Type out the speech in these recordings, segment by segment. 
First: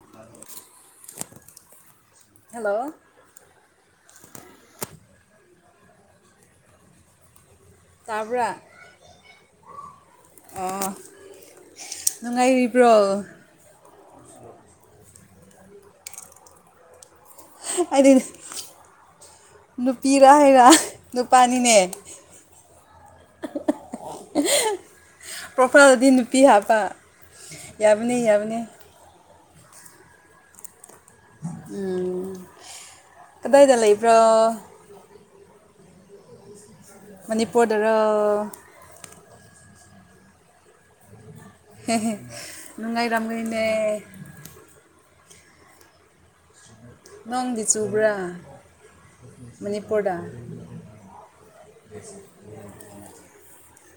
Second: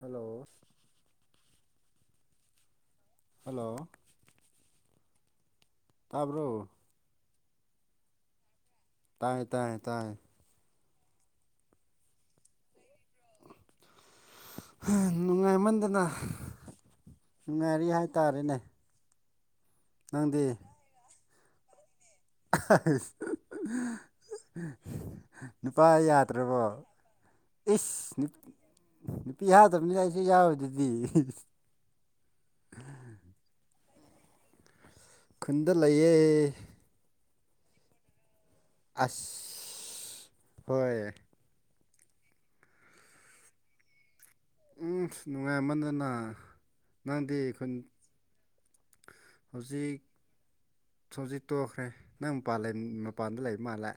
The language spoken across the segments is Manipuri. ꯍꯜꯂꯣ ꯍꯜꯂꯣ ꯍꯜꯂꯣ ꯇꯥꯕ꯭ꯔꯣ ꯇꯥꯕ꯭ꯔ ꯇꯥꯏꯌꯦ ꯇꯥꯏꯌꯦ ꯇꯥꯏꯌꯦ ꯑ ꯅꯨꯡꯉꯥꯏꯔꯤꯕ꯭ꯔꯣ ꯅꯨꯡꯉꯥꯏꯃꯟꯗꯅ ꯅꯨꯡꯉꯥꯏꯔꯤ ꯑꯩꯗꯤ ꯍꯥꯏꯇꯥꯔꯦꯅꯦ ꯅꯨꯄꯤꯔ ꯅꯪꯗꯤ ꯍꯥꯏꯔ ꯅꯨꯄꯥꯅꯤꯅꯦ ꯅꯨꯄꯥ ꯄ꯭ꯔꯣꯐꯥꯏꯜꯗꯗꯤ ꯅꯨꯄꯤ ꯌꯥꯗ꯭ꯔꯕꯣ ꯍꯥꯞꯄ ꯏꯁ ꯌꯥꯕꯅꯤ ꯌꯥꯕꯅꯤ ꯅꯨꯄꯤ ꯍꯥꯗꯕꯅꯤꯅ ꯑꯩꯁꯨ ꯌꯥꯎꯋꯗꯨꯗꯤ ꯎꯝ ꯀꯗꯥꯏꯗ ꯂꯩꯥꯏꯕ꯭ꯔꯣ ꯈꯨꯟꯗ ꯂꯩꯌꯦ ꯃꯅꯤꯄꯨꯔꯗꯔ ꯑꯁ ꯍꯣꯏ ꯅꯅꯨꯡꯉꯥꯏꯗꯥꯝꯅꯦ ꯎꯝ ꯅꯨꯡꯉꯥꯏꯃꯟꯗꯅ ꯅꯪꯗꯤ ꯆꯨꯕ꯭ꯔꯥ ꯍꯧꯖꯤꯛ ꯃꯅꯤꯄꯨꯔꯗ ꯍꯧꯖꯤꯛ ꯇꯣꯛꯈ꯭ꯔꯦ ꯅꯪ ꯃꯄꯥꯟ ꯂꯩ ꯃꯄꯥꯟꯗ ꯂꯩꯕ ꯃꯥꯜꯂꯦ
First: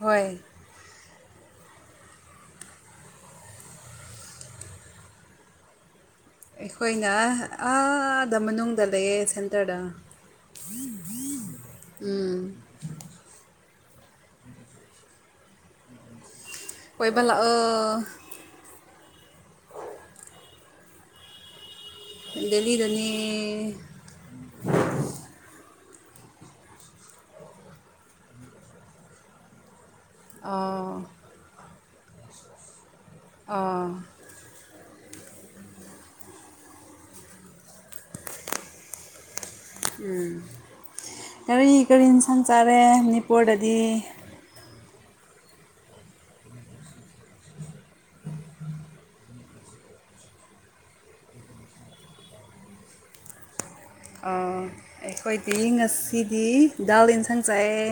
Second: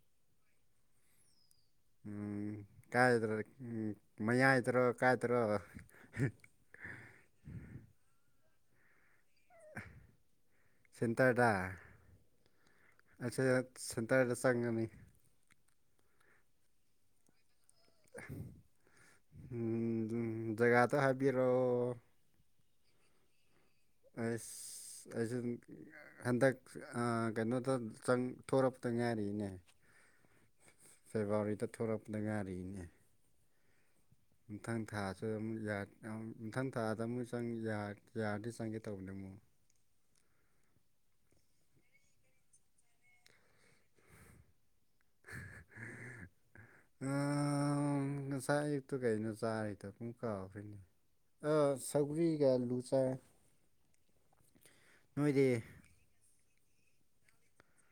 ꯍꯣꯏ ꯎꯝ ꯀꯥꯏꯗ꯭ꯔ ꯎꯝ ꯃꯌꯥꯏꯇꯔꯣ ꯀꯥꯏꯇꯔꯣ ꯍꯤ ꯑꯩꯈꯣꯏꯅ ꯑꯥꯗ ꯃꯅꯨꯡꯗ ꯂꯩꯌꯦ ꯁꯦꯟ ꯇꯔꯗꯥ ꯎꯝ ꯑꯩꯁꯦꯗ ꯁꯦꯟꯇꯔꯗ ꯆꯪꯉꯅꯤ ꯀꯣꯏꯕ ꯂꯥꯛꯑꯣ ꯎꯝꯝ ꯖꯒꯥꯗꯣ ꯍꯥꯏꯕꯤꯔꯛꯑꯣ ꯗꯦꯜꯂꯤꯗꯅꯦ ꯑꯁ ꯑꯩꯖꯨꯟ ꯍꯟꯗꯛ ꯑꯥ ꯀꯩꯅꯣꯗ ꯆꯪ ꯊꯣꯔꯛꯄꯗ ꯉꯥꯏꯔꯤꯅꯦ ꯑꯥ ꯐꯦꯕꯋꯥꯔꯤꯗ ꯊꯣꯛꯂꯛꯄꯗ ꯉꯥꯏꯔꯤꯅꯦ ꯑꯥ ꯃꯊꯪ ꯊꯥꯁꯨ ꯑꯃꯨꯛ ꯌꯥ ꯑ ꯃꯊꯪ ꯊꯥꯗ ꯑꯃꯨꯛ ꯆꯪ ꯌꯥ ꯌꯥꯔꯗꯤ ꯆꯪꯒꯦ ꯇꯧꯕꯅꯦ ꯑꯃꯨꯛ ꯎꯝ ꯀꯔꯤ ꯀꯔꯤ ꯏꯟꯁꯥꯡ ꯆꯥꯔꯦ ꯃꯅꯤꯄꯨꯔꯗꯗꯤ [unintelligible] ꯍꯍ ꯑꯥ ꯎꯪ ꯉꯁꯥꯏ ꯑꯌꯨꯛꯇꯨ ꯀꯩꯅꯣ ꯆꯥ ꯍꯦꯛꯇ ꯄꯨꯡ ꯀꯥꯎꯈ꯭ꯔꯦꯅꯦ ꯑꯥ ꯁꯧꯒꯔꯤꯒ ꯑꯂꯨ ꯆꯥꯏ ꯑꯥ ꯅꯣꯏꯗꯤ ꯑꯩꯈꯣꯏꯗꯤ ꯉꯁꯤꯗꯤ ꯗꯥꯜ ꯌꯦꯟꯁꯥꯡ ꯆꯥꯏꯌꯦ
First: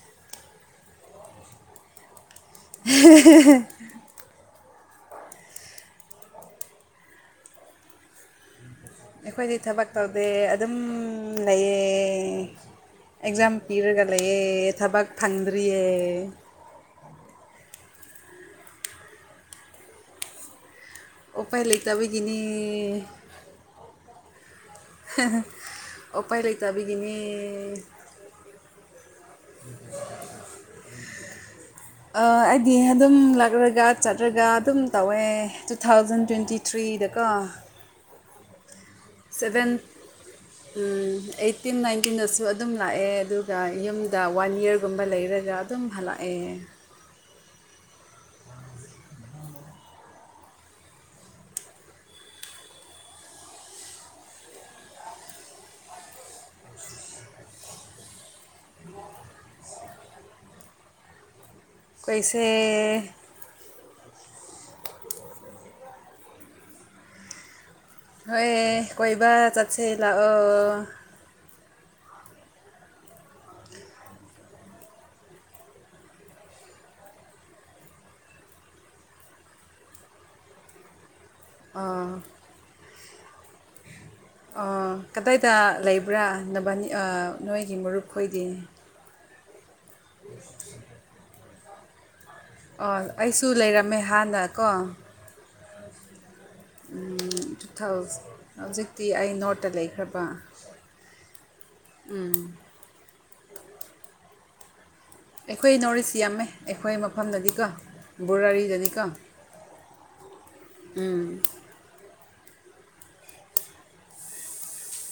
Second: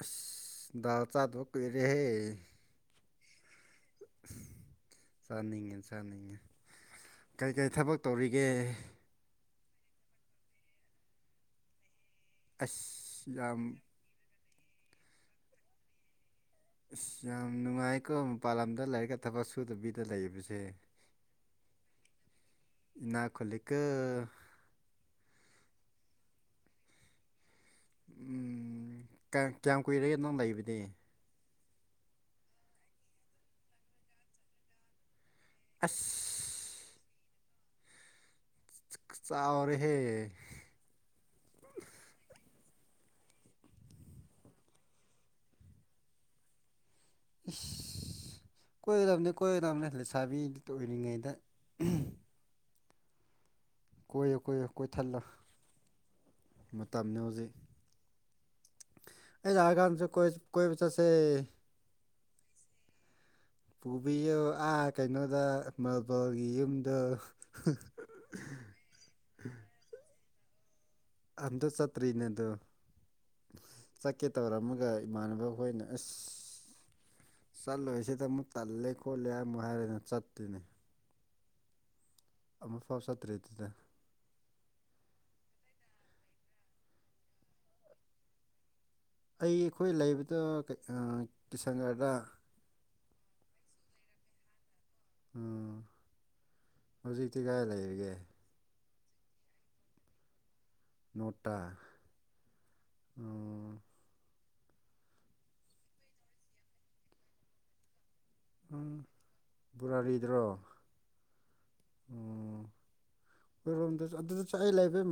ꯑꯁ ꯗꯥꯜ ꯆꯥꯗꯕ ꯀꯨꯏꯔꯦꯍꯦ ꯍꯦ ꯍꯦ ꯍꯦ ꯆꯥꯅꯤꯡꯉꯦ ꯆꯥꯅꯤꯡꯉꯦ ꯀꯩ ꯀꯩ ꯊꯕꯛ ꯇꯧꯔꯤꯒꯦ ꯑꯩꯈꯣꯏꯗꯤ ꯊꯕꯛ ꯇꯧꯗꯦ ꯑꯗꯨꯝ ꯂꯩꯌꯦ ꯑꯁ ꯑꯦꯛꯖꯥꯝ ꯌꯥꯝ ꯄꯤꯔꯒ ꯂꯩꯌꯦ ꯊꯕꯛ ꯐꯪꯗ꯭ꯔꯤꯌꯦ ꯑꯁ ꯌꯥꯝ ꯅꯨꯡꯉꯥꯏꯀꯣ ꯃꯄꯥꯟ ꯂꯝꯗ ꯂꯥꯏꯔꯤꯛꯀ ꯊꯕꯛ ꯁꯨꯗꯕꯤꯗ ꯂꯩꯕꯁꯦ ꯑꯣꯄꯥꯏ ꯂꯩꯇꯥꯕꯒꯤꯅꯦ ꯀ ꯍ ꯍ ꯑꯣꯄꯥꯏ ꯂꯩꯇꯥꯕꯤꯒꯤꯅꯦ ꯎꯝ ꯀꯌꯥꯡ ꯀꯌꯥꯝ ꯀꯨꯏꯔꯒꯦ ꯅꯪ ꯂꯩꯕꯗꯤ ꯑ ꯑꯩꯗꯤ ꯑꯗꯨꯝ ꯂꯥꯛꯔꯒ ꯆꯠꯂꯒ ꯑꯗꯨꯝ ꯇꯧꯋꯦ ꯇꯨ ꯑꯁ ꯊꯥꯎꯖꯟ ꯇ꯭ꯋꯦꯟꯇꯤ ꯊ꯭ꯔꯤꯗꯀꯣ ꯆꯥꯎꯔꯦꯍꯦ ꯎꯝ ꯑꯩꯠꯇꯤꯟ ꯅꯥꯏꯟꯇꯤꯟꯗꯁꯨ ꯑꯗꯨꯝ ꯂꯥꯛꯑꯦ ꯑꯗꯨꯒ ꯌꯨꯝꯗ ꯋꯥꯟ ꯏꯌꯔꯒꯨꯝꯕ ꯂꯩꯔꯒ ꯗꯨꯝ ꯍꯜꯂꯛꯑꯦ ꯏꯁ ꯀꯣꯏꯒꯗꯕꯅꯦ ꯀꯣꯏꯒꯗꯕꯅꯦ ꯂꯩꯁꯥꯕꯤ ꯑꯣꯏꯔꯤꯉꯩꯗ ꯎꯍꯨꯝ ꯀꯣꯏꯌꯨ ꯀꯣꯏꯌꯨ ꯀꯣꯏꯊꯠꯂꯨ ꯃꯇꯝꯅꯤ ꯍꯧꯖꯤꯛ ꯑꯩ ꯂꯥꯛꯑꯒꯥꯟꯁꯨ ꯀꯣꯏ ꯀꯣꯏꯕ ꯆꯠꯁꯦ ꯀꯣꯏꯁꯦ ꯄꯨꯕꯤꯌꯨ ꯑꯥ ꯀꯩꯅꯣꯗ ꯃꯥꯔꯕꯜꯒꯤ ꯌꯨꯝꯗꯨ ꯍꯣꯏꯌꯦ ꯀꯣꯏꯕ ꯆꯠꯁꯦ ꯂꯥꯛꯑꯣ ꯑꯝꯇ ꯆꯠꯇ꯭ꯔꯤꯅꯦ ꯑꯗꯨ ꯆꯠꯀꯦ ꯇꯧꯔꯝꯃꯒ ꯏꯃꯥꯟꯅꯕ ꯈꯣꯏꯅ ꯑꯁ ꯆꯠꯂꯣꯏꯁꯤꯗ ꯑꯃꯨꯛ ꯇꯜꯂꯦ ꯈꯣꯠꯂꯦ ꯍꯥꯏ ꯑꯃꯨꯛ ꯍꯥꯏꯔꯦꯗꯅ ꯆꯠꯇꯤꯅꯦ ꯑꯥ ꯑꯃꯨꯛꯐꯥꯎ ꯆꯠꯇ꯭ꯔꯦ ꯑꯗꯨꯗꯩ ꯑꯥ ꯀꯗꯥꯏꯗ ꯂꯩꯕ꯭ꯔꯥ ꯅꯕꯥꯅꯤ ꯑꯥ ꯅꯣꯏꯒꯤ ꯃꯔꯨꯞꯈꯣꯏꯗꯤ ꯑꯩ ꯑꯩꯈꯣꯏ ꯂꯩꯕꯗꯣ ꯀꯩ ꯑꯥ ꯀꯤꯁꯟꯒꯔꯗ ꯑ ꯑꯩꯁꯨ ꯂꯩꯔꯝꯃꯦ ꯍꯥꯟꯅ ꯀꯣ ꯎꯝ ꯍꯧꯖꯤꯛꯇꯤ ꯎꯝ, ꯀꯥꯏ ꯇꯨ ꯂꯩꯔꯤꯒꯦ ꯊꯥꯎꯖꯟ ꯍꯧꯖꯤꯛꯇꯤ ꯑꯩ ꯅꯣꯔꯠꯇ ꯂꯩꯈ꯭ꯔꯕ ꯅꯇꯥ ꯎꯝ ꯑꯩꯈꯣꯏ ꯅꯣꯔꯠ ꯏꯁꯁꯤ ꯌꯥꯝꯃꯦ ꯑꯩꯈꯣꯏ ꯃꯐꯝꯗꯗꯤꯀꯣ ꯎꯝ ꯣꯔꯥꯔꯤꯗꯅꯤꯀꯣ ꯕꯣꯔꯥꯔꯤꯗ꯭ꯔꯣ ꯎꯝ ꯑꯩꯈꯣꯏ ꯔꯣꯝꯗꯁꯨ ꯑꯗꯨꯗꯁꯨ ꯑꯩ ꯂꯩꯕꯩ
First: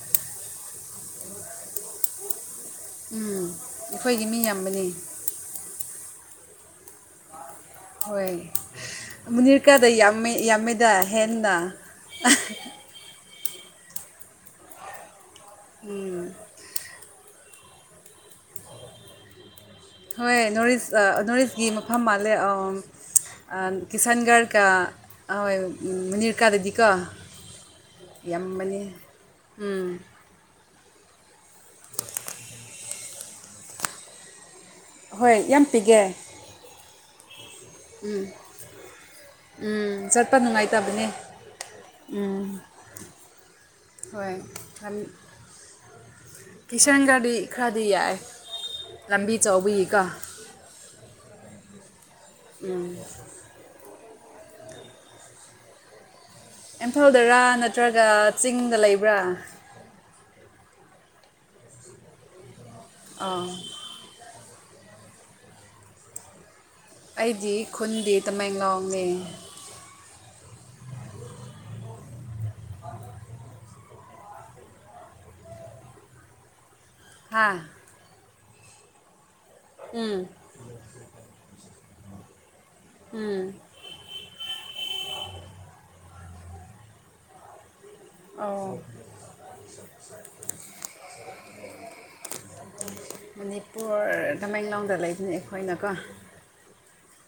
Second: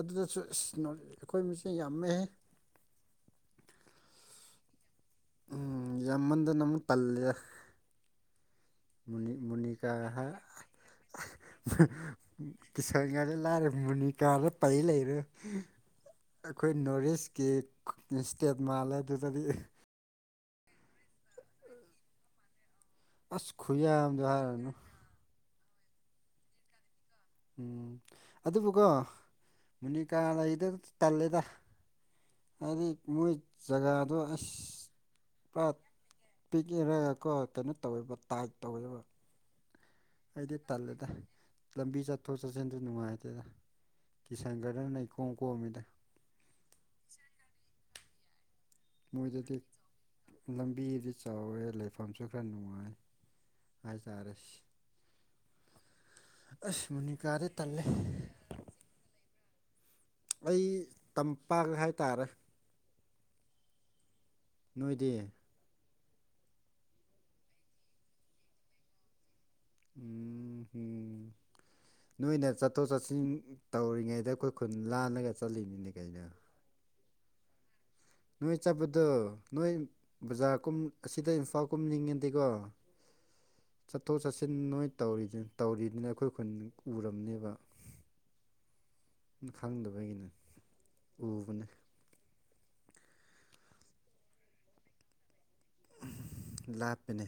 ꯑꯗꯨꯗꯁꯨ ꯏꯁ ꯑꯩꯈꯣꯏ ꯃꯤꯁꯦ ꯌꯥꯝꯃꯛꯍꯦ ꯎꯝ ꯑꯩꯈꯣꯏꯗꯤ ꯃꯤ ꯌꯥꯝꯕꯅꯤ ꯌꯥꯝꯃꯟꯗꯅ ꯑꯃꯨꯛ ꯄꯜꯂꯦ ꯍꯣꯏ ꯃꯅꯤꯔꯀꯥꯗ ꯃꯨꯅꯤꯀꯥ ꯌꯥꯝ ꯌꯥꯝꯃꯦꯗ ꯍꯦꯟꯅ ꯀꯤꯁꯥꯟꯉꯥꯏꯗ ꯂꯥꯏꯔꯦ ꯃꯨꯅꯤꯀꯥꯗ ꯄꯩ ꯂꯩꯔꯦ ꯎꯝ ꯑꯩꯈꯣꯏ ꯅꯣꯔꯠ ꯏꯁꯀꯤ ꯏꯁꯇꯦꯠ ꯃꯥꯜꯂꯦ ꯑꯗꯨꯗꯗꯤ ꯍꯣꯏ ꯅꯣꯔꯤꯁ ꯅꯣꯔꯤꯁꯀꯤ ꯃꯐꯝ ꯃꯥꯜꯂꯦ ꯑꯁ ꯈꯨꯌꯥꯝꯗꯣ ꯀꯁꯟꯒꯔ ꯀ ꯍꯥꯏꯔꯅꯨ ꯍꯣꯏꯅꯤꯔꯀꯥ ꯗꯤꯗꯤ ꯀ ꯎ ꯑꯗꯨꯕꯨꯒ ꯎꯝ ꯃꯅꯤ ꯀꯥ ꯂꯩꯗ ꯇꯜꯂꯦꯗ ꯍꯥꯏꯗꯤ ꯃꯣꯏ ꯖꯒꯥꯗꯣ ꯑꯁ ꯍꯣꯏ ꯌꯥꯝ ꯄꯨꯔꯥ ꯄꯤꯒꯦ ꯄꯤꯛꯏꯔꯒꯀꯣ ꯀꯩꯅꯣ ꯇꯧꯋꯦꯕ ꯇꯥꯏꯠ ꯇꯧꯋꯦꯕ ꯎꯝ ꯆꯠ ꯑꯩꯗꯤ ꯇꯜꯂꯦꯗ ꯂꯝꯕꯤ ꯆꯠꯊꯣꯛ ꯎꯝ ꯆꯠꯁꯤꯟꯗ ꯅꯨꯡꯉꯥꯏꯇꯦꯗ ꯍꯣꯏ ꯀꯤꯁꯟꯒꯅ ꯅ ꯀꯣꯣꯡ ꯀꯣꯃꯤꯗ ꯀꯤꯁꯟ ꯒꯥꯔꯗꯤ ꯈꯔꯗꯤ ꯌꯥꯏ ꯂꯝꯕꯤ ꯃꯣꯏꯗꯗꯤ ꯆꯥꯎꯕꯒꯤꯀꯣ ꯂꯝꯕꯤꯗꯤ ꯆꯥꯎꯋꯦ ꯂꯩꯐꯝꯁꯨ ꯈꯔ ꯎꯝ ꯍꯖꯥꯔꯁ ꯑꯁ ꯏꯝꯐꯥꯜꯗꯔꯥ ꯃꯨꯅꯤꯀꯥꯗꯤ ꯇꯜꯂꯦ ꯅꯠꯇ꯭ꯔꯒ ꯆꯤꯡꯗ ꯂꯩꯕ꯭ꯔꯥ ꯑꯩ ꯇꯝꯄꯥꯛ ꯍꯥꯏꯇꯥꯔꯦ ꯑꯥ ꯅꯣꯏꯗꯤ ꯑꯩꯗꯤ ꯈꯨꯟꯗꯤ ꯇꯃꯦꯡꯂꯥꯎꯅꯤ ꯎꯝ ꯍꯝ ꯅꯣꯏꯅ ꯆꯠꯊꯣꯛ ꯆꯠꯁꯤꯟ ꯇꯧꯔꯤꯉꯩꯗ ꯑꯩꯈꯣꯏ ꯈꯨꯟ ꯂꯥꯜꯂꯒ ꯆꯠꯂꯤꯅꯤꯅꯦ ꯀꯩꯅꯣ ꯍꯥꯥ ꯅꯣꯏ ꯆꯠꯄꯗꯣ ꯅꯣꯏ ꯎꯝ ꯕꯖꯥꯔ ꯀꯨꯝ ꯑꯁꯤꯗ ꯏꯝꯐꯥꯜ ꯀꯨꯝꯅꯤꯡꯉ‌ꯗꯤꯀꯣ ꯎꯝ ꯆꯠꯊꯣꯛ ꯆꯠꯁꯤꯟ ꯅꯣꯏ ꯇꯧꯔꯤ ꯇꯧꯔꯤꯗꯨꯅꯦ ꯑꯩꯈꯣꯏ ꯈꯨꯟ ꯎꯔꯝꯅꯦꯕ ꯑꯧ ꯈꯪꯗꯕꯒꯤꯅꯦ ꯎꯕꯅꯦ ꯃꯅꯤꯄꯨꯔ ꯇꯃꯦꯡꯂꯣꯡꯗ ꯂꯩꯕꯅꯦ ꯑꯩꯈꯣꯏꯅꯀꯣ ꯂꯥꯞ ꯄꯅꯦ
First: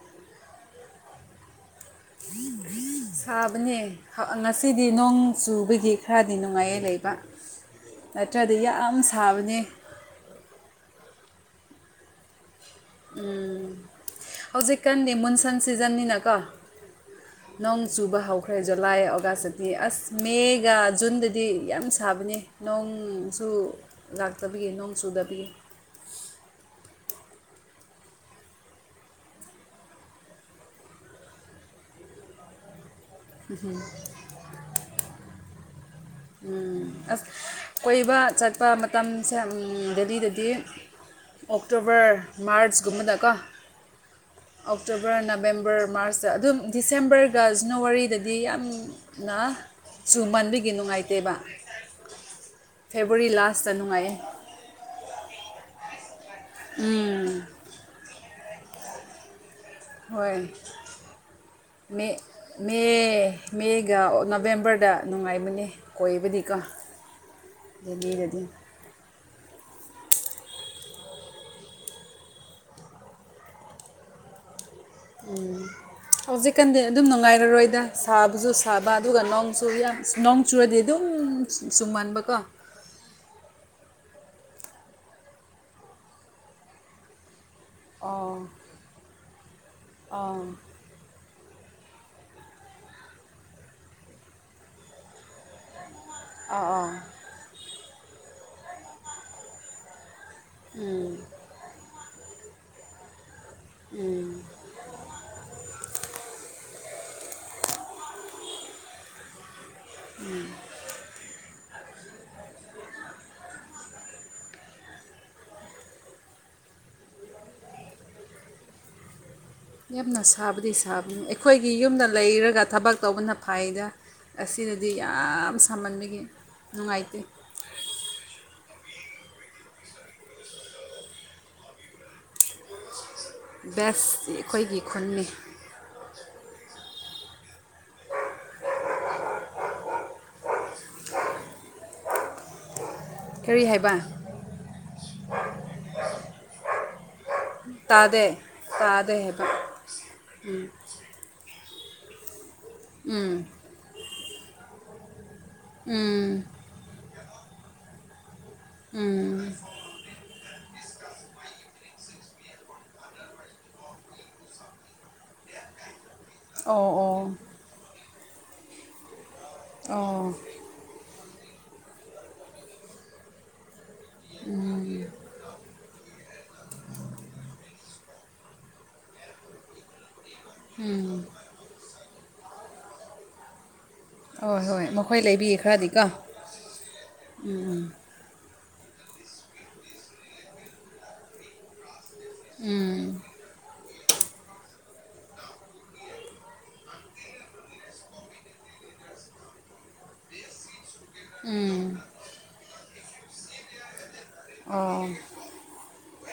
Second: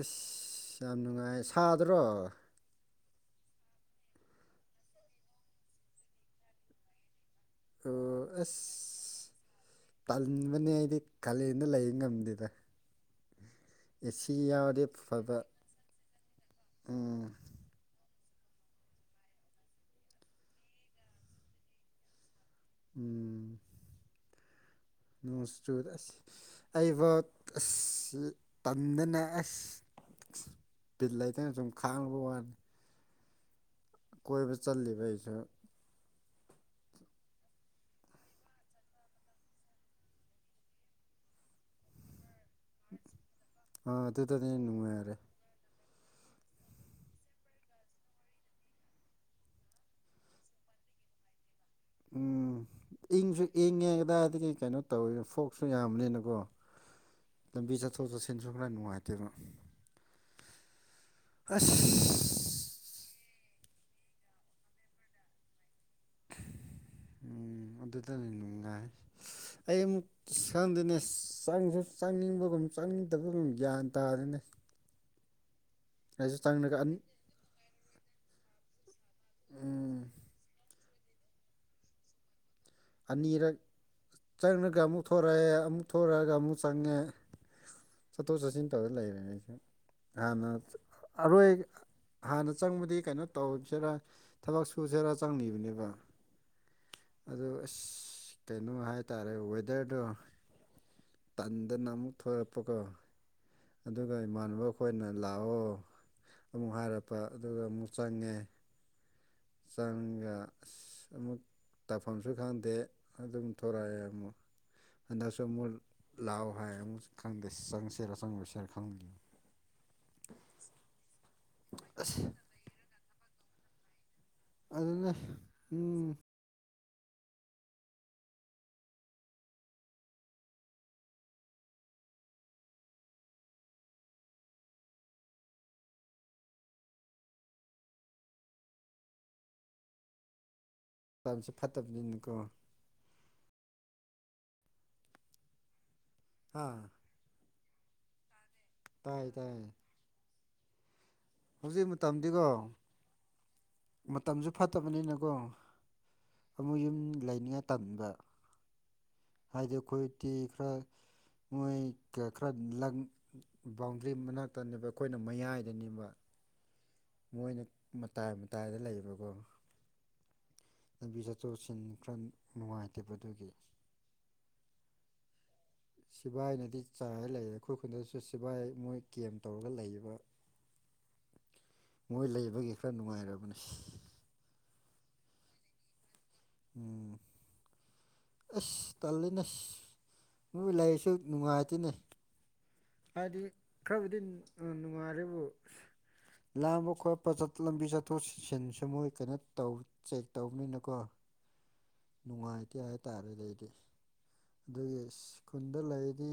ꯑꯁ ꯌꯥꯝ ꯅꯨꯡꯉꯥꯏ ꯁꯥꯗ꯭ꯔꯣ [unintelligible] ꯁꯥꯕꯅꯦ ꯉꯁꯤꯗꯤ ꯅꯣꯡ ꯆꯨꯕꯒꯤ ꯈꯔꯗꯤ ꯅꯨꯡꯉꯥꯏꯌꯦ ꯂꯩꯕ ꯑꯣ ꯅꯠꯇ꯭ꯔꯗꯤ ꯌꯥꯝ ꯑꯁ ꯁꯥꯕꯅꯦ. ꯇꯟꯕꯅꯦ ꯑꯩꯗꯤ ꯀꯥꯂꯦꯟꯗ ꯂꯩ ꯉꯝꯗꯦꯗ ꯎꯝ ꯑꯦꯁꯤ ꯌꯥꯎꯔꯗꯤ ꯍꯧꯖꯤꯛꯀꯟꯗꯤ ꯐꯕ ꯃꯨꯟꯁꯟ ꯁꯤꯖꯟꯅꯤꯅꯀꯣ ꯎꯝ ꯅꯣꯡ ꯆꯨꯕ ꯍꯧꯈ꯭ꯔꯦ ꯖꯨꯂꯥꯏ ꯑꯣꯒꯁꯇꯗꯤ ꯑꯁ ꯃꯦꯒ ꯖꯨꯟꯗꯗꯤ ꯌꯥꯝ ꯁꯥꯕꯅꯤ ꯎꯝ ꯅꯣꯡꯁꯨ ꯂꯥꯛꯇꯕꯤꯌꯦ ꯅꯣꯡ ꯆꯨꯗꯕꯤꯌꯦ ꯑꯁ ꯑꯩꯕꯨ ꯑꯁ ꯇꯟꯗ‌ꯦꯅ‌ꯦ ꯑꯁ ꯤꯜ ꯂꯩꯇꯅ ꯁꯨꯝ ꯈꯥꯡꯉꯨꯕ ꯋꯥꯅꯤ ꯎꯝꯝ ꯀꯣꯏꯕ ꯆꯜꯂꯤꯕ ꯑꯩꯁꯨ ꯑꯁ ꯀꯣꯏꯕ ꯆꯠꯄ ꯃꯇꯝꯁꯦ ꯗꯦꯂꯤꯗꯗꯤ ꯑꯣꯛꯇꯣꯕꯔ ꯃꯥꯔꯆꯀꯨꯝꯕꯗꯀꯣ ꯑꯥ ꯑꯗꯨꯗꯅꯦ ꯅꯨꯡꯉꯥꯏꯔꯦ ꯑꯣꯛꯇꯣꯕꯔ ꯅꯕꯦꯝꯕꯔ ꯃꯥꯔꯁꯇ ꯑꯗꯨꯝ ꯗꯤꯁꯦꯝꯕꯔꯒ ꯖꯦꯅꯋꯥꯔꯤꯗꯗꯤ ꯌꯥꯝꯅ ꯁꯨꯝꯃꯟꯗꯨꯒꯤ ꯅꯨꯡꯉꯥꯏꯇꯦꯕ ꯎꯝ ꯐꯦꯕꯋꯥꯔꯤ ꯏꯪꯁꯨ ꯂꯥꯁꯇ ꯅꯨꯡꯉꯥꯏꯌꯦ ꯏꯪꯉꯦꯅ ꯑꯗꯨꯗꯤ ꯀꯩꯅꯣ ꯇꯧꯔꯤ ꯐꯣꯛꯁꯨ ꯌꯥꯝꯅꯤꯅꯀꯣ ꯎꯝ ꯂꯝꯕꯤ ꯆꯠꯊꯣꯛ ꯆꯠꯁꯤꯟꯁꯨ ꯈꯔ ꯅꯨꯡꯉꯥꯏꯇꯦꯕ ꯍꯣꯏ ꯑꯁ ꯃꯤ ꯃꯦ ꯃꯦꯒ ꯅꯕꯦꯝꯕꯔꯗ ꯅꯨꯡꯉꯥꯏꯕꯅꯤ ꯎꯝ ꯑꯗꯨꯗ ꯗꯦꯜꯂꯤꯗꯗꯤ ꯅꯨꯡꯉꯥꯏ ꯑꯩ ꯑꯃꯨꯛ ꯆꯪꯗ‌ꯦꯅꯦ ꯆꯪꯁꯨ ꯆꯪꯅꯤꯡꯕꯒꯨꯝ ꯆꯪꯅꯤꯡꯗꯕꯒꯨꯝ ꯒ꯭ꯌꯥꯟ ꯇꯥꯗꯦꯅ‌ꯦ ꯎꯝ ꯆꯪꯂꯒ ꯍꯧꯖꯤꯛꯀꯥꯟꯗꯤ ꯑꯟ ꯑꯗꯨꯝ ꯅꯨꯡꯉꯥꯏꯔꯔꯣꯏꯗ ꯁꯥꯕꯖꯨ ꯁꯥꯕ ꯑꯗꯨꯒ ꯅꯣꯡꯁꯨ ꯌꯥꯝ ꯎꯝ ꯁ꯭ꯅ‌ꯣꯡ ꯆꯨꯔꯗꯤ ꯑꯗꯨꯝ ꯆꯨꯝꯃꯟꯕꯀꯣ ꯑꯅꯤꯔꯛ ꯆꯪꯉꯒ ꯑꯃꯨꯛ ꯊꯣꯔꯛꯑꯦ ꯑꯃꯨꯛ ꯊꯣꯔꯛꯑꯒ ꯑꯃꯨꯛ ꯆꯪꯉꯦ ꯆꯠꯊꯣꯛ ꯑꯣ ꯆꯠꯁꯤꯟ ꯇꯧꯔ ꯂꯩꯔ‌ꯦ ꯑꯩꯁꯦ ꯑꯣ ꯍꯥꯟꯅ ꯑꯔꯣꯏ ꯍꯥꯟꯅ ꯆꯪꯕꯗꯤ ꯀꯩꯅꯣ ꯇꯧꯁꯤꯔꯥ ꯊꯕꯛ ꯁꯨꯖꯤꯔꯥ ꯆꯪꯒꯤꯕꯅꯦꯕ ꯑꯥ ꯑꯥ ꯑꯗꯣ ꯑꯁ ꯀꯩꯅꯣ ꯍꯥꯏꯇꯥꯔꯦ ꯋꯦꯗꯔꯗꯣ ꯎꯝ ꯇꯟꯗꯅ ꯑꯃꯨꯛ ꯊꯣꯔꯛꯄꯀꯣ ꯑꯗꯨꯒ ꯎꯝ ꯏꯃꯥꯟꯅꯕ ꯈꯣꯏꯅ ꯂꯥꯛꯑꯣ ꯑꯃꯨꯛ ꯍꯥꯏꯔꯛꯄ ꯑꯗꯨꯒ ꯑꯃꯨꯛ ꯆꯪꯉꯦ ꯆꯥꯡꯉ ꯑꯁ ꯑꯃꯨꯛ ꯇꯥꯐꯝꯁꯨ ꯈꯪꯗꯦ ꯑꯗꯨꯝ ꯊꯣꯔꯛꯑꯦ ꯑꯃꯨꯛ ꯍꯟꯗꯛꯁꯨ ꯑꯃꯨꯛ ꯂꯥꯎ ꯍꯥꯏ ꯑꯃꯨꯛ ꯈꯪꯗꯦ ꯆꯪꯁꯤꯔ ꯆꯪꯉ‌ꯣꯏꯁꯤꯔ ꯈꯪꯗꯦ ꯌꯥꯝꯅ ꯁꯥꯕꯗꯤ ꯁꯥꯕꯅꯤ ꯑꯩꯈꯣꯏꯒꯤ ꯌꯨꯝꯗ ꯂꯩꯔꯒ ꯊꯕꯛ ꯇꯧꯕꯅ ꯐꯩꯗ ꯑꯁꯤꯅꯗꯤ ꯑꯗꯨꯅꯦ ꯌꯥꯝ ꯎꯝ ꯁꯥꯍꯟꯕꯒꯤ ꯅꯨꯡꯉꯥꯏꯇꯦ ꯕꯦꯁ ꯑꯩꯈꯣꯏꯒꯤ ꯈꯨꯟꯅꯤ ꯃꯇꯝꯁꯦ ꯐꯠꯇꯕꯅꯤꯅꯀꯣ ꯀꯔꯤ ꯍꯥꯏꯕ ꯑ ꯇꯥꯗꯦ ꯇꯥꯗꯦ ꯇꯥꯏ ꯍꯥꯏꯕ ꯇꯥꯏ ꯍꯧꯖꯤꯛ ꯃꯇꯝꯗꯤꯀꯣ ꯎꯝ ꯃꯇꯝꯁꯨ ꯐꯠꯇꯕꯅꯤꯅꯀꯣ ꯎꯝ ꯑꯃꯨꯛ ꯌꯨꯝ ꯂꯩꯅꯤꯡꯉꯥꯏ ꯇꯟꯕ ꯎꯝ ꯍꯥꯏꯗꯤ ꯑꯩꯈꯣꯏꯗꯤ ꯈꯔ ꯃꯣꯏꯒ ꯈꯔ [unintelligible] ꯕꯥꯎꯟꯗ꯭ꯔꯤ ꯃꯅꯥꯛꯇꯅꯦꯕ ꯑꯩꯈꯣꯏꯅ ꯃꯌꯥꯏꯗꯅꯦꯕ ꯑꯣ ꯑꯣ ꯃꯣꯏꯅ ꯃꯇꯥꯏ ꯃꯇꯥꯏꯗ ꯂꯩꯕꯀꯣ ꯑꯣ ꯂꯝꯕꯤ ꯆꯠꯊꯣꯛ ꯆꯠꯁꯤꯟ ꯈꯔ ꯅꯨꯡꯉꯥꯏꯇꯦꯕ ꯑꯗꯨꯒꯤ ꯎꯝ ꯁꯤꯕꯥꯏꯅꯗꯤ ꯆꯥꯏꯔ ꯂꯩꯔꯦ ꯑꯩꯈꯣꯏ ꯈꯨꯟꯗꯁꯨ ꯁꯤꯕꯥꯥꯏ ꯃꯣꯏ ꯀꯦꯝ ꯇꯧꯔꯒ ꯂꯩꯌꯦꯕ ꯎꯝ ꯃꯣꯏ ꯂꯩꯕꯒꯤ ꯈꯔ ꯅꯨꯡꯉꯥꯏꯔꯕꯅꯤ ꯍꯣꯏ ꯍꯣꯏ ꯃꯈꯣꯏ ꯂꯩꯕꯤ ꯈꯔꯗꯤꯀꯣ ꯎꯝ ꯑꯁ ꯇꯜꯂꯤ ꯅꯦꯁ ꯃꯣꯏ ꯂꯥꯏꯔꯁꯨ ꯅꯨꯡꯉꯥꯏꯇꯦꯅꯦ ꯎꯝ ꯍꯥꯏꯗꯤ ꯈꯔꯕꯨꯗꯤ ꯅꯨꯡꯉꯥꯏꯔꯦꯕꯨ ꯂꯥꯡꯕ ꯈꯣꯠꯄ ꯆꯠ ꯂꯝꯕꯤ ꯆꯠꯊꯣꯛ ꯆꯠꯁꯤꯟꯁꯨ ꯃꯣꯏ ꯀꯩꯅꯣ ꯇꯧꯢ ꯆꯦꯛ ꯇꯧꯕꯅꯤꯅꯀꯣ ꯎꯝ ꯅꯨꯡꯉꯥꯏꯇꯦ ꯍꯥꯏ ꯇꯥꯔꯦꯅꯦ ꯑꯩꯗꯤ ꯑꯗꯨꯒꯤ ꯢꯁ ꯈꯨꯟꯗ ꯂꯩꯗꯤ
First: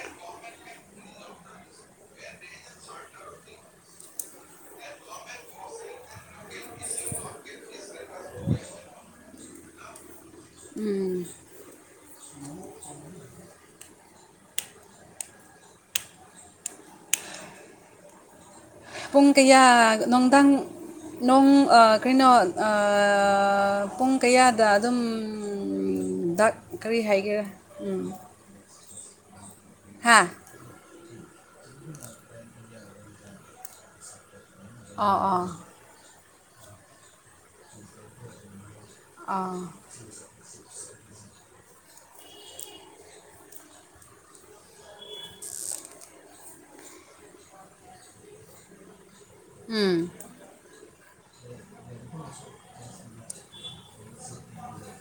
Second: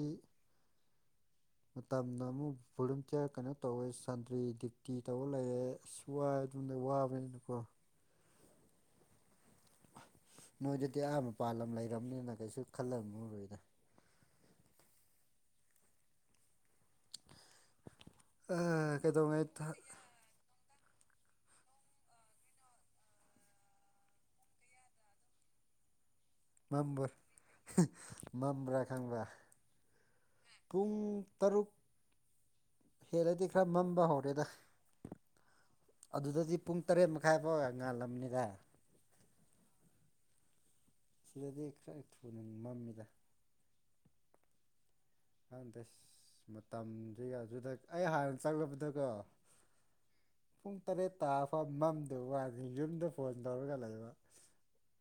ꯃꯇꯝꯅ ꯑꯃꯨꯛ ꯚꯣꯂꯨꯝꯇꯤꯌꯔ ꯀꯩꯅꯣ ꯇꯧꯑꯩ ꯁꯟꯗ꯭ꯔꯤ ꯗ꯭ꯌꯨꯇꯤ ꯇꯧꯔ ꯂꯩꯌꯦ ꯋꯥꯏ ꯑꯗꯨꯅ ꯋꯥꯕꯅꯤꯅꯀꯣ [inaudible] ꯅꯣꯏꯗꯗꯤ ꯎꯝ ꯑꯥ ꯃꯄꯥꯜ ꯂꯝ ꯂꯩꯔꯕꯅꯤꯅ ꯀꯩꯁꯨ ꯈꯜꯂꯝꯃꯥꯔꯣꯏꯗ ꯑ ꯄꯨꯡ ꯀꯌꯥ ꯅꯣꯡꯗꯥꯡ ꯅꯣꯡ ꯑ ꯀꯩꯅꯣ ꯑ ꯄꯨꯡ ꯀꯌꯥꯗ ꯑꯗꯨꯝ ꯗ [unintelligible] ꯃꯝ꯭ꯔꯥ ꯈꯪꯕ꯭ꯔ ꯍꯥꯥ ꯄꯨꯡ ꯇꯔꯨꯛ ꯍꯦꯜꯂꯗꯤ ꯈꯔ ꯃꯝꯕ ꯍꯧꯔꯦꯗ ꯑꯥꯎ ꯑꯥꯎ ꯑꯗꯨꯗꯗꯤ ꯄꯨꯡ ꯇꯔꯦꯠ ꯃꯈꯥꯏꯐꯥꯎ ꯉꯥꯜꯂꯝꯒꯅꯤꯗ ꯑꯥ ꯑꯁꯤꯗꯗꯤ ꯈꯔ ꯊꯨꯅ ꯃꯝꯃꯤꯗ ꯈꯪꯗꯦ ꯃꯇꯝ [unintelligible] ꯒꯤ ꯑꯗꯨꯗ ꯑꯩ ꯍꯥꯟꯅ ꯆꯪꯂꯛꯕꯗꯀꯣ꯫ ꯎꯝ꯫ ꯄꯨꯡ ꯇꯔꯦꯠ ꯇꯥꯔ ꯐꯥꯎ ꯃꯝꯗꯕ ꯋꯥꯅꯤ ꯌꯨꯝꯗ ꯐꯣꯟ ꯇꯧꯔꯒ ꯂꯩꯕ꯫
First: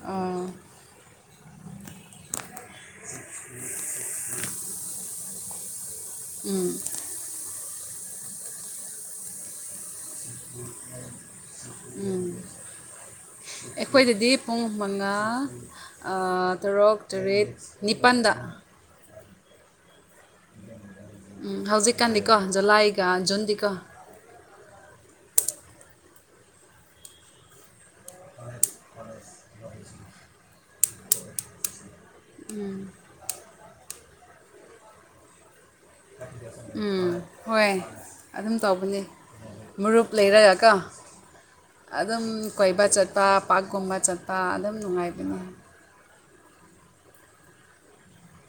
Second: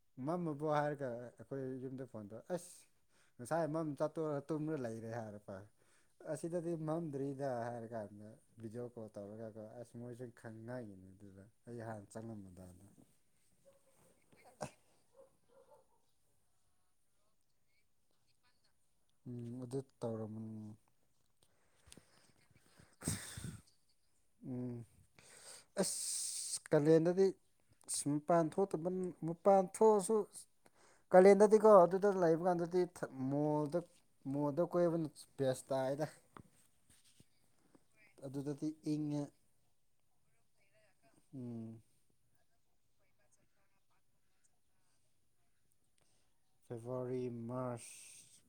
ꯑꯣ ꯃꯝꯑꯕꯣ ꯍꯥꯏꯔꯒ ꯑ ꯑꯩꯈꯣꯏ ꯌꯨꯝꯗ ꯐꯣꯟ ꯇꯧꯑꯦ ꯑꯁ ꯉꯁꯥꯏ ꯃꯝ ꯆꯥꯇꯣꯛꯔꯒ ꯇꯨꯝꯔ ꯂꯩꯔꯦ ꯍꯥꯏꯔꯛꯄ ꯋꯥ꯫ ꯎꯝ ꯑꯁꯤꯗꯗꯤ ꯃꯝꯗ꯭ꯔꯤꯗ ꯍꯥꯏꯔ ꯀꯥꯟꯗ ꯚꯤꯗꯤꯑꯣ ꯀꯣꯜ ꯇꯧꯔꯒꯀ ꯑꯁ ꯃꯣꯏꯁꯨ ꯈꯪꯉꯛꯏꯅꯤ ꯑꯗꯨꯗ ꯑꯩ ꯍꯥꯟꯅ ꯎꯝ ꯆꯪꯉꯝꯕꯗꯥꯅ꯫ ꯑꯩꯈꯣꯏꯗꯗꯤ ꯄꯨꯡ ꯃꯉꯥ ꯇꯔꯨꯛ ꯇꯔꯦꯠ ꯅꯤꯄꯥꯟꯗ꯫ ꯎꯝ ꯑꯗꯨ ꯇꯧꯔꯝꯃꯅꯤ꯫ ꯎꯝ ꯍꯧꯖꯤꯛꯀꯥꯟꯗꯤꯀꯣ ꯖꯨꯂꯥꯏꯒ ꯖꯨꯟꯗꯤꯀꯣ꯫ ꯎꯝ [unintelligible] ꯑꯁ ꯀꯂꯦꯟꯗꯗꯤ ꯑꯁ ꯃꯄꯥꯟ ꯊꯣꯛꯇꯕꯟ ꯃꯄꯥꯟ ꯊꯣꯛꯑꯁꯨ ꯀꯥꯂꯦꯟꯗꯗꯤꯀꯣ ꯑꯗꯨ ꯑꯗꯨ ꯂꯩꯕ ꯎꯝ ꯀꯥꯟꯗꯗꯤ ꯊ ꯃꯣꯜꯗ ꯃꫭꯜꯗ ꯀꯣꯏꯕꯅ ꯕꯦꯁ ꯇꯥꯑꯦꯗ꯫ ꯎꯝ ꯍꯣꯏ ꯑꯗꯨꯝ ꯑꯗꯨꯗꯗꯤ ꯇꯧꯕꯅꯦ ꯏꯪꯉꯦ ꯃꯔꯨꯞ ꯂꯩꯔꯒꯀꫭ꯫ ꯎꯝ꯫ ꯑꯗꯨꯝ ꯀꯣꯏꯕ ꯆꯠꯄ ꯄꯥꯔꯀꯨꯝꯕ ꯆꯠꯄ ꯑꯗꯨꯝ ꯅꯨꯡꯉꯥꯏꯕꯅꯦ꯫ ꯐꯦꯕ꯭ꯔꯋꯥꯔꯤ ꯃꯥꯔꯁ꯫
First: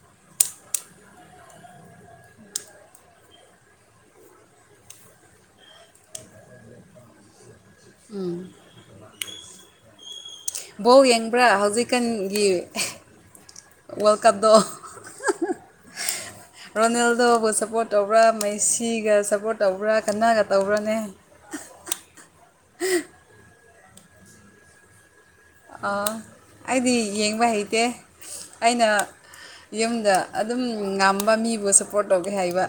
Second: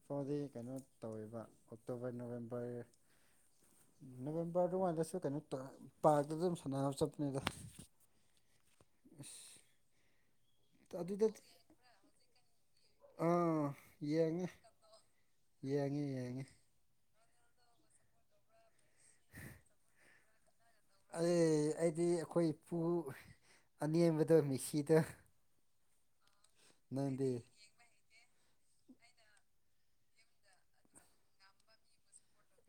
ꯐꯥꯎꯗꯤ ꯀꯩꯅꯣ ꯇꯧꯋꯦꯕ ꯑꯣꯛꯇꯣꯕꯔ ꯅꯣꯕꯦꯝꯕꯔ ꯅꯕꯦꯝꯕꯔ ꯑꯗꯨꯃꯥꯏꯗꯁꯨ ꯀꯩꯅꯣ ꯇꯧꯑꯦ ꯄꯥꯔꯛꯇ ꯑꯗꯨꯝ ꯁꯥꯟꯅꯕ ꯆꯠꯄꯅꯦꯗ꯫ ꯎꯝ꯫ ꯏꯁ꯫ ꯕꫭꯜ ꯌꯦꯡꯕ꯭ꯔꯥ ꯍꯧꯖꯤꯛꯀꯥꯟꯒꯤ ꯑꯥ ꯋꯥꯔꯜ ꯌꯦꯡꯉꯦ ꯀꯞꯇꯣ ꯌꯦꯡꯉꯦ ꯌꯦꯡꯉꯤ꯫ ꯔꯣꯅꯥꯜꯗꯣꯕꯨ ꯁꯞꯄꯣꯔꯠ ꯇꯧꯕ꯭ꯔꯥ ꯃꯩꯁꯤꯒ ꯁꯞꯄꯣꯔꯠ ꯇꯧꯕ꯭ꯔꯥ ꯀꯟꯅꯒ ꯇꯧꯕ꯭ꯔꯥꯅꯦ꯫ ꯑꯩ ꯑꯩꯗꯤ ꯑꯩꯈꯣꯏ ꯏꯄꯨ ꯑꯅꯦꯝꯕꯗꫭ ꯃꯤꯁꯤꯗꯣ꯫ ꯑ ꯑꯩꯗꯤ ꯅꯪꯗꯤ ꯌꯦꯡꯕ ꯍꯩꯇꯦ ꯑꯩꯅ ꯌꯨꯝꯗ ꯑꯗꯨꯝ ꯉꯝꯕ ꯃꯤꯕꯨ ꯁꯞꯄꯣꯔꯠ ꯇꯧꯒꯦ ꯍꯥꯏꯕ꯫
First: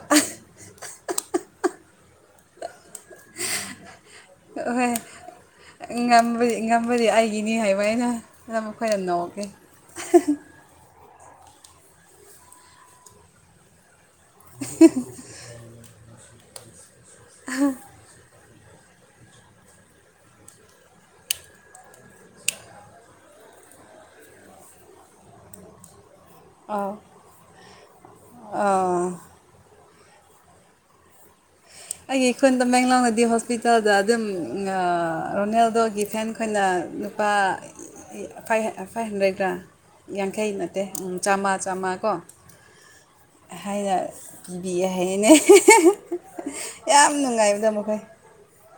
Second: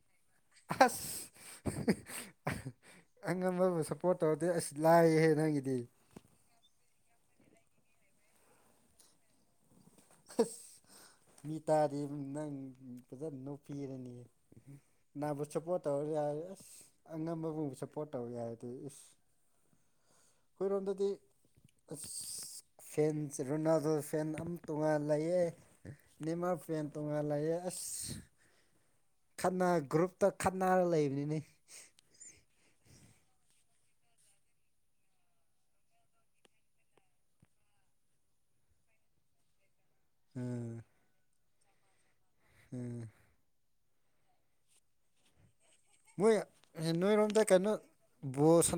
ꯑꯁ [unintelligible] ꯑꯉꯝꯕꯕꯨ ꯁꯞ ꯄꯣꯔꯠ ꯇꯧꯗꯤ ꯑꯁ ꯍꯣꯏ ꯂꯥꯏꯍꯦ ꯅꯪꯒꯤꯗꯤ꯫ ꯉꯝꯕꯗꯤ ꯉꯝꯕꯗꯤ ꯑꯩꯒꯤꯅꯤ ꯍꯥꯏꯕ ꯑꯩꯅ ꯑꯗ ꯃꯈꯣꯏꯅ ꯅꯣꯛꯀꯦ꯫ [unintelligible] ꯑꯁ ꯃꯤ ꯇꯥꯗꯤ ꯅꯪ ꯐꯖꯅ ꯅꯨꯄꯤꯔꯅꯤ꯫ [unintelligible] ꯀꯅꯥꯕꯨ ꯁꯞꯄꯣꯔꯠ ꯇꯧꯔ ꯍꯥꯏꯔ ꯑꯁ ꯑꯉꯝꯕꯕꯨ ꯁꯞꯄꯣꯔꯠ ꯇꯧꯑꯦ ꯍꯥꯏꯔꯗꯤ ꯏꯁ꯫ ꯈꯣꯏꯔꯣꯝꯗꯗꯤ ꯑꯁ ꯐꯦꯟꯁ ꯔꯣꯅꯥꯜꯗꯣ ꯐꯦꯟ ꯑꯃ ꯇꯣꯉꯥꯟꯅ ꯂꯩꯌꯦ꯫ ꯅꯦꯃꯥꯔ ꯐꯦꯟ ꯑꯥꯎ ꯇꯣꯉꯟ ꯂꯩꯑꯌꯦ ꯑꯁ꯫ ꯑꯥ꯫ ꯈꯠꯅ ꯒ꯭ꯔꯨꯞꯇ ꯈꯠꯅꯔ ꯂꯩꯕꯅꯤꯅꯦ꯫ ꯑꯩꯒꯤ ꯈꯨꯟ ꯇꯃꯦꯡꯂꯣꯡꯗꯗꯤ ꯍꯣꯁꯄꯤꯇꯥꯜꯗ ꯑꯗꯨꯝ ꯉꯥ ꯔꯣꯅꯦꯜꯗꯣꯒꯤ ꯐꯦꯟ ꯈꯣꯏꯅ ꯐꯥ ꯐꯥꯏ ꯍꯟꯗ꯭ꯔꯦꯠꯒ꯫ ꯌꯥꯡꯈꯩ ꯎꯝ ꯅꯠꯇꯦ ꯆꯥꯝꯃꯥ ꯆꯥꯝꯃꯥ ꯀꯣ꯫ ꯎꯝ꯫ ꯑꯍꯥꯏꯅ ꯄꯤꯕꯤꯌꯦ ꯍꯥꯏꯅꯦ꯫ ꯃꯣꯏ ꯍꯦꯟ ꯅꫭꯏꯔꯣꯝꯗ ꯀꯩꯅꯣ ꯕꯣꯜ ꯁꯅꯥ